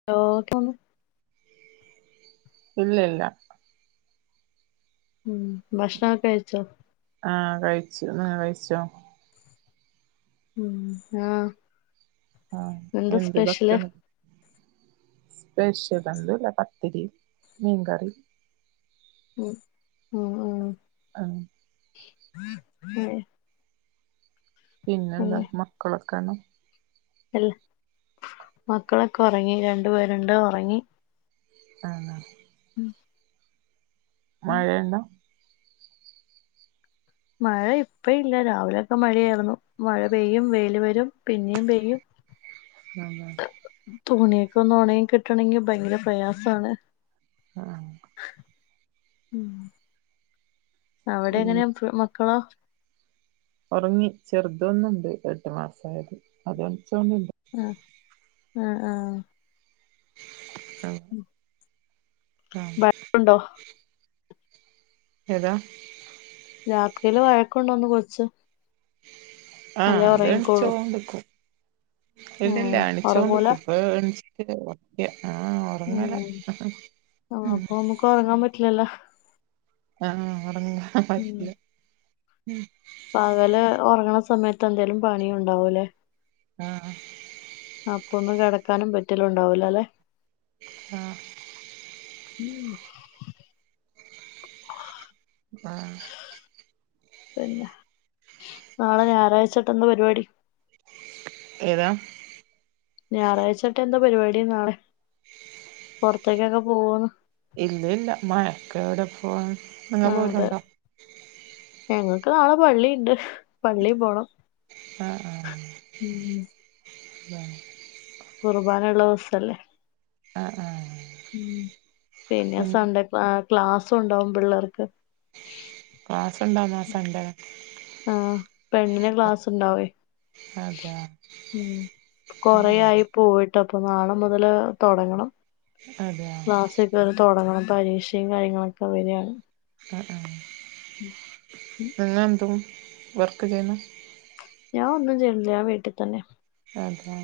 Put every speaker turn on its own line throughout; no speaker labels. [unintelligible]
ഇല്ലെ ഇല്ല്യാ.
ഉം ഭഷണം കഴിച്ചോ?
ആ കഴിച്ചു ങ്ങള് കഴിച്ചോ
ആഹ്
ആഹ്
എന്താ
എന്ത്
സ്പെഷ്യല്
ഭക്ഷണം സ്പെഷ്യൽ ഒന്നുല്ല ഇല്ല പത്തിരി മീൻകറി
ഉം ഉ ഉ
ആഹ
[unintelligible]
പിന്നെന്താ
പിന്നെ
മക്കളൊക്കെ ആണോ
അല്ല മക്കളൊക്കെ ഒറങ്ങി രണ്ട് പേരുണ്ട് ഒറങ്ങി
ആഹ് ആഹ്
ഉമ്
മഴ ഇണ്ടോ
മഴ ഇപ്പ ഇല്ല രാവിലെയൊക്കെ മഴയായിരുന്നു മഴ പെയ്യും വെയില് വരും പിന്നെയും പെയ്യും
[unintelligible]
തുണിയൊക്കെ ഒന്ന് ഉണങ്ങി കിട്ടണെങ്കിൽ ഭയങ്കര പ്രയാസമാണ്.
ആഹ്
ഉമ് അവിടെ
ഈ
എങ്ങനെയാ ഫുൾ മക്കളോ
ഉറങ്ങി ചെറുത് ഒന്നുണ്ട് എട്ട് മാസയത് അത് [unintelligible]
ആഹ് ആഹ്
ഉമ് ഉമ്
ഉണ്ടോ
ഏതാ?
രാത്രിയില് വഴക്കുണ്ടെന്ന് കൊച്ച് അല്ലേ
ആഹ് അത്
ഒറങ്ങിക്കോളൂ
എണിച്ചോണ്ട്ക്കും ഇല്ലല്ല
ആഹ് ഒറങ്ങൂല
എണിച്ചോണ്ട്ക്കും [unintelligible] അ ആഹ് ഉറങ്ങല
ഉം ആഹ് അപ്പൊമുക്ക് ഉറങ്ങാൻ പറ്റില്ലല്ലോ
ആഹ് ഉറങ്ങ
ഉം
പറ്റില്ല ഉം.
പകല് ഉറങ്ങണ സമയത്ത് എന്തേലും പണി ഉണ്ടാവൂല്ലേ
ആ ആഹ്.
അപ്പൊന്നും കിടക്കാനും പറ്റലുണ്ടാവൂല ല്ലെ?
ആഹ്
ഉം..
ആഹ്
പിന്നെ നാളെ ഞായറാഴ്ആയിട്ട് എന്താ പരിപാടി
ഏതാ
ഞായറാഴ്ചട്ട് എന്താ പരിപാടി നാളെ പുറത്തേക്കൊക്കെ പോവന്ന്
ഇല്ലല്ല മഴൊക്കെ എവിടെ പോവാൻ നിങ്ങൾ
ആഹ് അതെ
പോവലുണ്ടോ
ഞങ്ങക്ക് നാളെ പള്ളി ഇണ്ട് പള്ളി പോണം
ആഹ് ആഹ്...
ഉമ്
ബാ
കുർബാന ഉള്ളോസ്സല്ലേ
ആഹ് ആഹ്
പിന്നെ സൺഡേ ക്ലാസ് ഉണ്ടാവും പിള്ളേർക്ക്
ക്ലാസ് ഉണ്ടാവുമോ സൺഡേ
ആഹ് പെണ്ണിന് ക്ലാസ് ഉണ്ടാവയ്
അതെയോ
ഉം കൊറേ ആയി
ആഹ്
പോയിട്ട അപ്പോ നാളെ മുതല് തൊടങ്ങണം.
അതെ
ക്ലാസ്സൊക്കെ അവടെ തുടങ്ങണം പരീക്ഷയും കാര്യങ്ങളൊക്കെ വരയാണ്.
ആ ആഹ് പിന്നെന്തൂം വർക്ക് ചെയ്യുന്നേ
ഞാ ഒന്നും ചെയ്ണില്ല ഞാൻ വീട്ട്തന്നെ
അതെ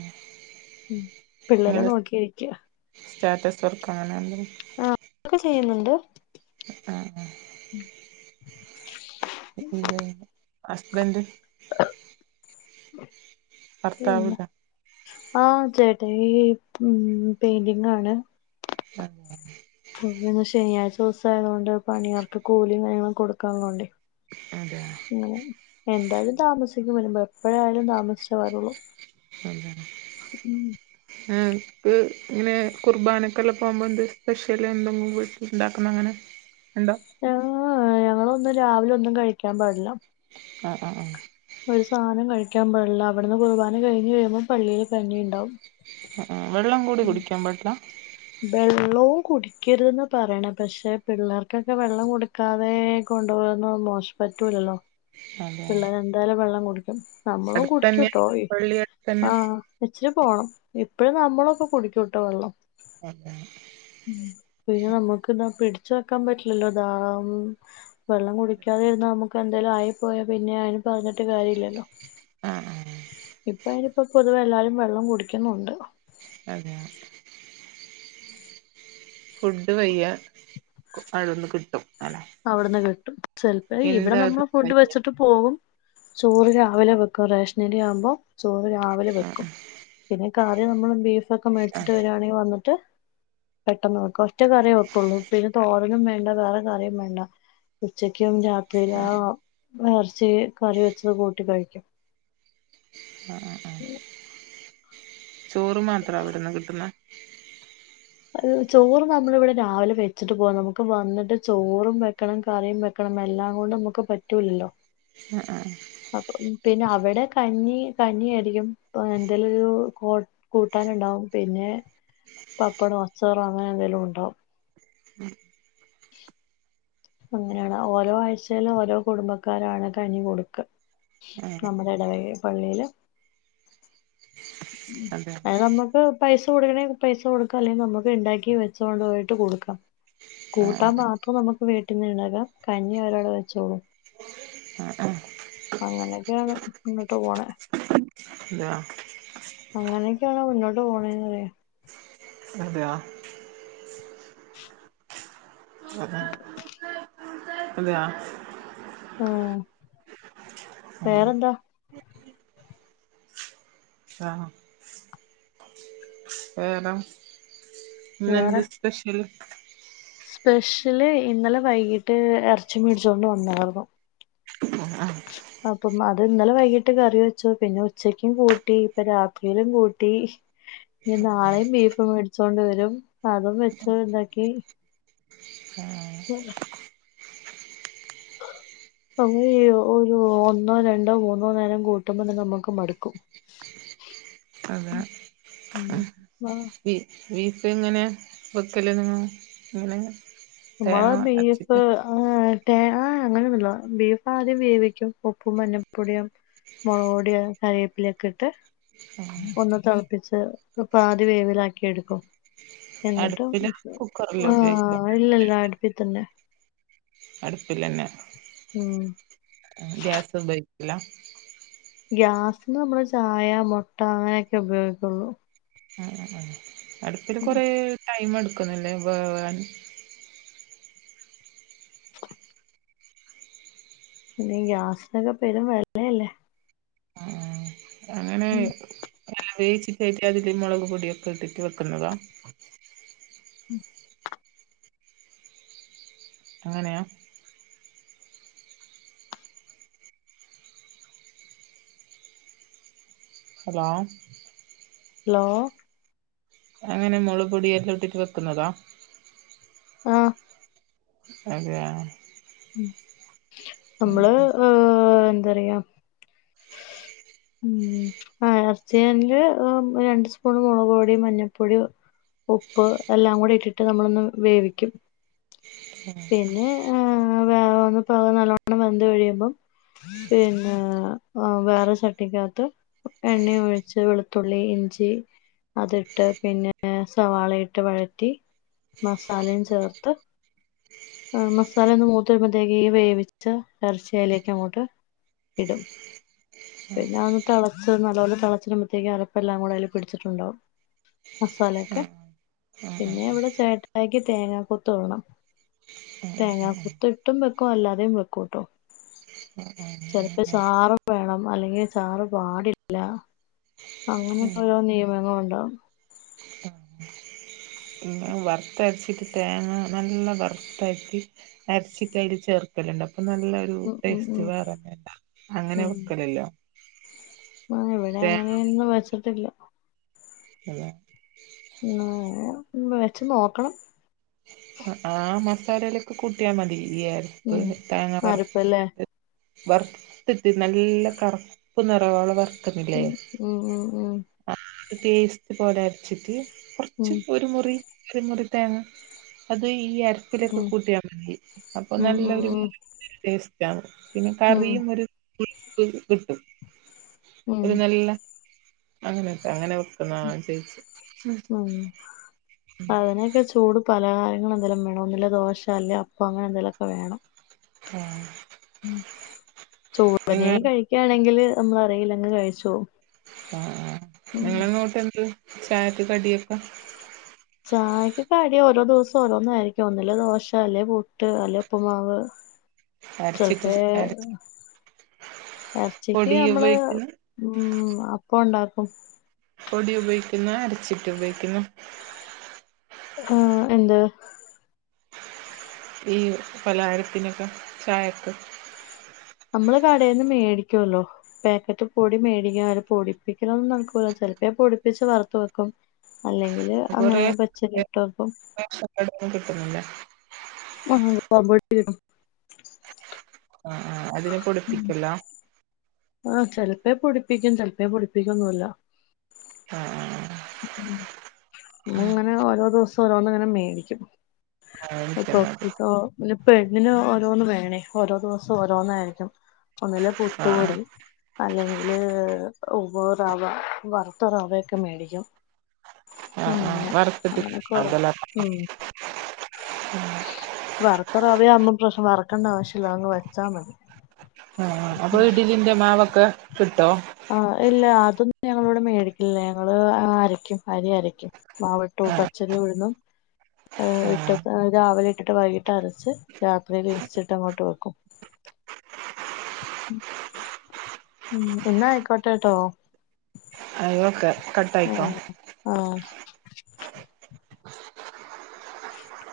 ഉം പിള്ളേരെ നോക്കിയിരിക്ക്യാ
സ്റ്റാറ്റസ് വർക്ക്‌ ആണല്ലെ
ഒക്കെ ചെയ്യല്ണ്ട്
ആഹ് ആഹ്. ഹസ്ബൻഡ് ഭർത്താവ്
പിന്നെ
ഇതാ
ആ ചേട്ടായി ഉം പെയിന്റിങ്ങ് ആണ്.
അങ്ങനെ
ശനിയാഴ്ച ദിവസം ആയതു കൊണ്ട് പണിയർക്ക് കൂലിയും കാര്യങ്ങളും കൊടുക്കാള്ളോണ്ടെയ്
അതെയോ
എന്തായാലും താമസി ട്ടീക്ക് വരുമ്പോ എപ്പൊഴായാലും താമസിച്ചേ വരുള്ളൂ
പറ
ഉം
ആഹ് ഉം പിന്നേ കുർബാനൊക്കെല്ലാ പോവുമ്പോ എന്ത് സ്പെഷ്യല് എന്തെങ്കും വീട്ടില് ഇണ്ടാക്കുന്നൊ അങ്ങനെ എന്തോ
ആഹ് ഞങ്ങളൊന്നും രാവിലെ ഒന്നും കഴിക്കാൻ പാടില്ല
ആഹ് ആഹ് ആഹ്
ഒരു സാധനം കഴിക്കാൻ പാടില്ല അവിടുന്ന് കുർബാന കഴിഞ്ഞ് കഴിയുമ്പോ പള്ളിയില് കഞ്ഞിയിണ്ടാവും
വെള്ളം കൂടി കുടിക്കാൻ പറ്റില്ല
വെള്ളവും കുടിക്കരുതെന്ന് പറയണ പക്ഷെ പിള്ളേർക്കൊക്കെ വെള്ളം കൊടുക്കാതെ കൊണ്ടാവാന്ന മോശ പറ്റൂല്ലല്ലോ
അതെ
പിള്ളേര് എന്തായാലും വെള്ളം കുടിക്കും നമ്മളും
അടുത്തന്നെ
കുടിക്കുട്ടോ
പള്ളി അടുത്തന്നെ
ആ ഇച്ചിരി പോണം ഇപ്പഴും നമ്മളൊക്കെ കുടിക്കൂട്ടോ വെള്ളം.
അതെ
പിന്നെ നമുക്ക് എന്താ പിടിച്ച വെക്കാൻ പറ്റില്ലല്ലോ ദാന്ന് വെള്ളം കുടിക്കാതെ ഇരുന്നാ നമുക്ക് എന്തേലും ആയി പോയാ പിന്നെ അയിന് പറഞ്ഞിട്ട് കാര്യ ഇല്ലല്ലോ.
ആ ആഹ്
ഇപ്പ അയിനിപ്പോ പൊതുവെ എല്ലാരും വെള്ളം കുടിക്കുന്നുണ്ട്
അതെ ഫുഡ് വെയ്യ അവിട്ന്ന് കിട്ടും അല്ലെ
അവിട്ന്ന് കിട്ടും ചെൽപം ഇവിടെ
എന്താ അത്
നമ്മൾ ഫുഡ്
കഞ്ഞി
വെച്ച ഇട്ട് പോകും ചോറ് രാവിലെ വെക്കും റേഷനരി ആവുമ്പോ ചോറ് രാവിലെ
ആഹ്
വെക്കും പിന്നെ കറി നമ്മള് ബീഫ്‌ ഒക്കെ മേടിച്ചിട്ട്
ആഹ്
വരി വാണെങ്കിൽ വന്നിട്ട് പെട്ടെന്ന് വെക്കും. ഒറ്റ കറിയേ വെക്കുള്ളൂ പിന്നെ തോരനും വേണ്ട വേറെ കറിയും വേണ്ട ഉച്ചക്കും രാത്രിയില ആ ഇറച്ചി കറി വെച്ചത് കൂട്ടി കഴിക്കും
ആ ആ ആ ചോറ് മാത്രവിടെന്ന് കിട്ടുന്ന
ചോറ് നമ്മള് ഇവിടെ രാവിലെ വെച്ചിട്ട് പോവ നമുക്ക് വന്നിട്ട് ചോറും വെക്കണം കറിയും വെ എല്ലാം കൊണ്ടും നമുക്ക് പറ്റൂലല്ലോ
ആ ആ
അപ്പം പിന്നെ അവിടെ കഞ്ഞീ കഞ്ഞി ആയിരിക്കും പ്പൊ എന്തേലുംരു [unintelligible] കൂട്ടാനുണ്ടാവും പിന്നെ
[unintelligible]
പപ്പടോ അച്ചാറോ അങ്ങനെ എന്തെലും ഉണ്ടാവും
ഉം
അങ്ങനെയാണ് ഓരോ ആഴ്ചയിലും ഓരോ കുടുംബക്കാരാണ് കഞ്ഞി കൊട്ക്ക.
ആഹ്
നമ്മടെ ഇടവകെപള്ളിയില്
അതെ
കണംമ്മക്ക് [unintelligible] പൈസ കൊടുക്കണേ പൈസ കൊടുക്കാം അല്ലെങ്കിൽ നമുക്ക് ഇണ്ടാക്കി വെച്ചോണ്ട് പോയിട്ട് കൊടുക്കാം. കൂട്ടാൻ
ആഹ്
മാത്രം നമുക്ക് വീട്ടീന്ന്ണ്ടാകാം കഞ്ഞി അവരവടെ വെച്ചോളും.
ആഹ് ആഹ്
അ അങ്ങനെയൊക്കെയാണ് മുന്നോട്ട് പോണ
ഇല്ല.
അങ്ങനെക്കെണ് മുന്നോട്ട് പോണന്നറിയ
അതെ ദേവാ ജൂസ് ജൂസ് ജൂസ് എന്തിന?
ആഹ്
ആഹ്
വേറെന്താ
ആഹ് വേറെ
വേറെ
ഇന്നന്തെ സ്പെഷ്യല്?
സ്പെഷ്യല് ഇന്നലെ വൈകിട്ട് എറച്ചി മേടിച്ചൊണ്ട് വന്നാർന്ന്
ആഹ്
അപ്പം അത് ഇന്നലെ വൈകിട്ട് കറി വെച്ചു. പിന്നെ ഉച്ചക്കും കൂട്ടി. ഇപ്പ രാത്രിയിലും കൂട്ടി. ഞി നാളെയും ബീഫ് മേടിച്ചോണ്ട് വരും അതും വെച്ച്ണ്ടാക്കി. [inaudible] [unintelligible] ഒരു ഒന്നോ രണ്ടോ മൂന്നോ നേരം കൂട്ടുമ്പോന്നമ്മക്ക് മടുക്കും. ഉം ഉം ആഹ്
ബി ബീഫ്എങ്ങനെ വെക്കല് നിങ്ങൾ ഇങ്ങനെ.
മാ ബീഫ്. ആഹ് ട്ടേ ആഹ് അങ്ങനെന്നുല്ല ബീഫ് ആദ്യം വേവിക്കും ഉപ്പും മഞ്ഞപ്പൊടിയും മോളക്പൊടി കറിവേപ്പിലക്കെഇട്ട് ഒന്ന് തള്പ്പിച്ച് പാതി വേവിലാക്കി എടുക്കും. എന്ന്ട്ട്
അടുപ്പില് കുക്കറില് ഉപയോഗിക്കാം
ആഹ് ഇല്ലല്ല അടുപ്പി തന്നെ.
അടുപ്പിലന്നെ
ഉം
ഗ്യാസ് ഉപയോ ക്കൂല.
ഗ്യാസിന് നമ്മള് ചായ മുട്ട അങ്ങനെയൊക്കെ ഉപയോഗിക്കുള്ളൂ.
ആഹ് ആഹ് ആഹ് അട്പ്പില്
ഉം
കൊറേ ടൈം എടുക്കുന്നില്ലേ വേവാൻ.
പിന്നെ ഗ്യാസിനൊക്കെ പെരും വെലയല്ലെ.
അങ്ങനെ
ഉം
ആവി വേിച്ചിട്ടായിട്ട് അതില് മുളക് പൊടിയൊക്കെ ഇട്ടിട്ട് വെക്കുന്നതാ
ഉം.
അങ്ങനെയ. ഹലോ.
ലോ
അങ്ങനെമുളക്പൊടികെഇട്ടിട്ട് വെക്കുന്നതാ
ആഹ്
അതെആ
നമ്മള് ആ ഹ് എന്താറിയാ.
ഉ...
ഉം പഴയ ഇറച്ചിയല് രണ്ട് സ്പൂണ് മുളക് പൊടി മഞ്ഞപ്പൊടി ഉപ്പ് എല്ലാം കൂടി ഇട്ടിട്ട് നമ്മളൊന്ന് വേവിക്കും പിന്നെ വേ ഒന്ന് പ നല്ലവണ്ണം വെന്ത് കഴിയുമ്പം. പിന്നെവേറെചട്ടിക്കകത്ത് എണ്ണഒഴിച്ചവെളുത്തുള്ളി ഇഞ്ചി അതിട്ട് പിന്നെ സവാളയിട്ട് വഴറ്റി മസാലയുംചേർത്ത് ആഹ് മസാല ഒന്ന് മൂത്ത് വരുമത്തേക്ക് ഈ വേവിച്ച എറച്ചി അയിലേക്ക് അങ്ങോട്ട് ഇടും പിന്നെ അതൊന്ന് തെളച്ച് നല്ലോെലെ തിളച്ചിനുമമ്പോത്തേക്ക് അരപ്പ് എല്ലാം കൂടി അതില് പിടിച്ചിട്ടുണ്ടാവും മസാലക്കെ
ആഹ് ആഹ്
പിന്നെ
ആഹ്
ഇവിടെ ചേട്ടാന്ക്കെ തേങ്ങകൊത്ത് ഇടണം
ആഹ്
തേങ്ങാ
ആഹ് ആഹ്
കുത്ത്ഇട്ടുംവെക്കും അല്ലാതെ വെക്കുട്ടോ ചെലപ്പോ
ആഹ് ആഹ്
ചാറ് വേണം അല്ലെങ്കിൽ ചാറ് പാടില്ല
ആഹ്
അങ്ങനക്കെ ഓരോ നിയമങ്ങളുണ്ടോ?
ഉം വറുത്തരച്ചിട്ട് തേങ്ങ നല്ല വറ്ത്താക്കി ർച്ചിക്കയൽ ചേർക്കലുണ്ട് അപ്പൊ നല്ല
ഉം ഉം
ടെസ്റ്റ്
ഉം
വേറെന്നണ്ടാവും അങ്ങനെ വേക്കലില്ല
ആഹ് ഇവിടെ അങ്ങനെയൊന്നും വെച്ചിട്ടില്ല
അതെ
ങ വേറൊന്ന് വെച്ച് നോക്കണം.
ആ മസാലയിലേക്ക്കൂട്ടിയാ മതി ഈ എരപ്പ്
ഉം
താങ്ങാ പറ
അരപ്പല്ലേ
വറ്ത്തിട്ട് നല്ല കറ്പ്പ് നറോളം വറ്
ഉം ഉം ഉം ഉം
[unintelligible] പേസ്റ്റ് പോലര്ച്ചിട്ട്.
ഉം
ഒരു മുറി ഒരു മുറിതേങ്ങ അത് ഈ അ ലൊക്കെ
ഉം
കൂട്ടിയാ മതി അപ്പൊ
ഉം ഉം ഉം
നല്ലരുടെസ്റ്റ് ര പിന്നെ
ഉം
കറിയും ഒരു പുട്ടും കിട്ടും
ഉം
ഒരു നല്ല. അങ്ങനെയൊക്കെ അങ്ങനെ. വെക്കുന്നതാ ചേച്ചി
ഉം അതിനൊക്കെ ചൂട് പലഹാരങ്ങളന്തലുംവേണം ഒന്നില് ദോശ അല്ലേഅപ്പം അങ്ങനെ എന്തെലോക്കെവേണം
ആഹ
മ്
നിങ്ങ
ചോടനെ കഴിക്കാണെങ്കിൽ നമ്മൾ അറിയില്ലങ്ങ്കഴിച്ചോ
ആഹ് ആഹ് നിങ്ങളങ്ങോട്ട് എന്ത് ചായക്ക് കടിയൊക്കെ?
ചായക് കടി ഓരോ ദിവസം ഓരോന്നാ യിരിക്കും ഒന്നല്ലേ ദോശ, അല്ലെപുട്ട്, അല്ലെ ഉപ്പ്മാവ്.
അരച്ചിട്ട്
റബ്ബേ
അരച്ച്
എർച്ചിക്ക്
പൊടി
നമ്മള്.
ഉപയോഗിക്കുന്നു
ഉം അപ്പോണ്ടാക്കും.
പൊടി ഉപയോഗിക്കുന്നേ? അര്ച്ചിട്ട് ഉപയോഗിക്കുന്നേ?
ആഹ്എന്ത്
ഈ പലഹാരത്തിനൊക്കെ ചായക്ക്
നമ്മള് കടേന്ന് മേടിക്കുവല്ലോ. പാക്കറ്റ് പൊടി മേടിക്ക പൊടിപ്പിക്കലോന്നും നടക്കുല ചെലപ്പോ പൊടിപ്പിച്ച് വറുത്ത് വെക്കും അല്ലെങ്കില് അങ്ങനെ പച്ചക്കിട്ട് വെക്കും
ഇവിടൊന്നും കിട്ടുന്നില്ല
ആഹ് കബഡി ആണ്.
ആഹ് ആഹ് അതിനെ പൊടിപ്പിക്കല
ആഹ് ചെലപ്പേ പൊടിപ്പിക്കും ചെലപ്പേ പൊടിപ്പിക്കൊന്നുല്ല
ആഹ ആഹ്. ആഹ്
ഇങ്ങനെ ഓരോ ദിവസം ഓരോന്ന ഇങ്ങനെ മേടിക്കും
ആഹ് എനിക്കെന്നത്
അപ്പപ്പട്ട. ഇന്റ പെണ്ണിന് ഓരോന്ന് വേണേ ഓരോ ദിവസം ഓരോന്നായിരിക്കും ഒന്നില്.
ആഹ്
പുട്ട്പൊടി
ആഹ്
അല്ലെങ്കിൽ ഉപോറവ വറ്ത്ത റവയൊക്കെ മേടിക്കും.
ആഹ് ആഹ് വറുത്തിട്ട്
അങ്ങനെഅങ്ങനെക്കെഓരോ
അതല്ല
ഉ വറത്തറവവുമ്പോപ്രശ്നം വറക്കണ്ട ആവശ്യല്ല അങ് വച്ചാമതി
അപ്പൊ ഇഡിലിന്റെ മാവൊക്കെ കിട്ടോ
ആഹ് ഇല്ല അതൊന്ന് ഞങ്ങള്മേടിക്കലില്ലഞങ്ങള് അരയ് ക്കും അരി അരയ്ക്കും മാവിട്ടു പച്ചരി ഉഴന്നും
ആഹ്
[unintelligible] രാവിലെ ഇട്ടിട്ട് വൈകിട്ട് അരച്ച് രാത്രിയിൽ ഈസ്റ്റ്ട്ട് അങ്ങോട്ട് വെക്കും ഉം എന്നാ ആയിക്കോട്ടെട്ടോ
എന്നാ ഓക്കെ കട്ടായിക്കോ
ആഹ് ആഹ് [inaudible]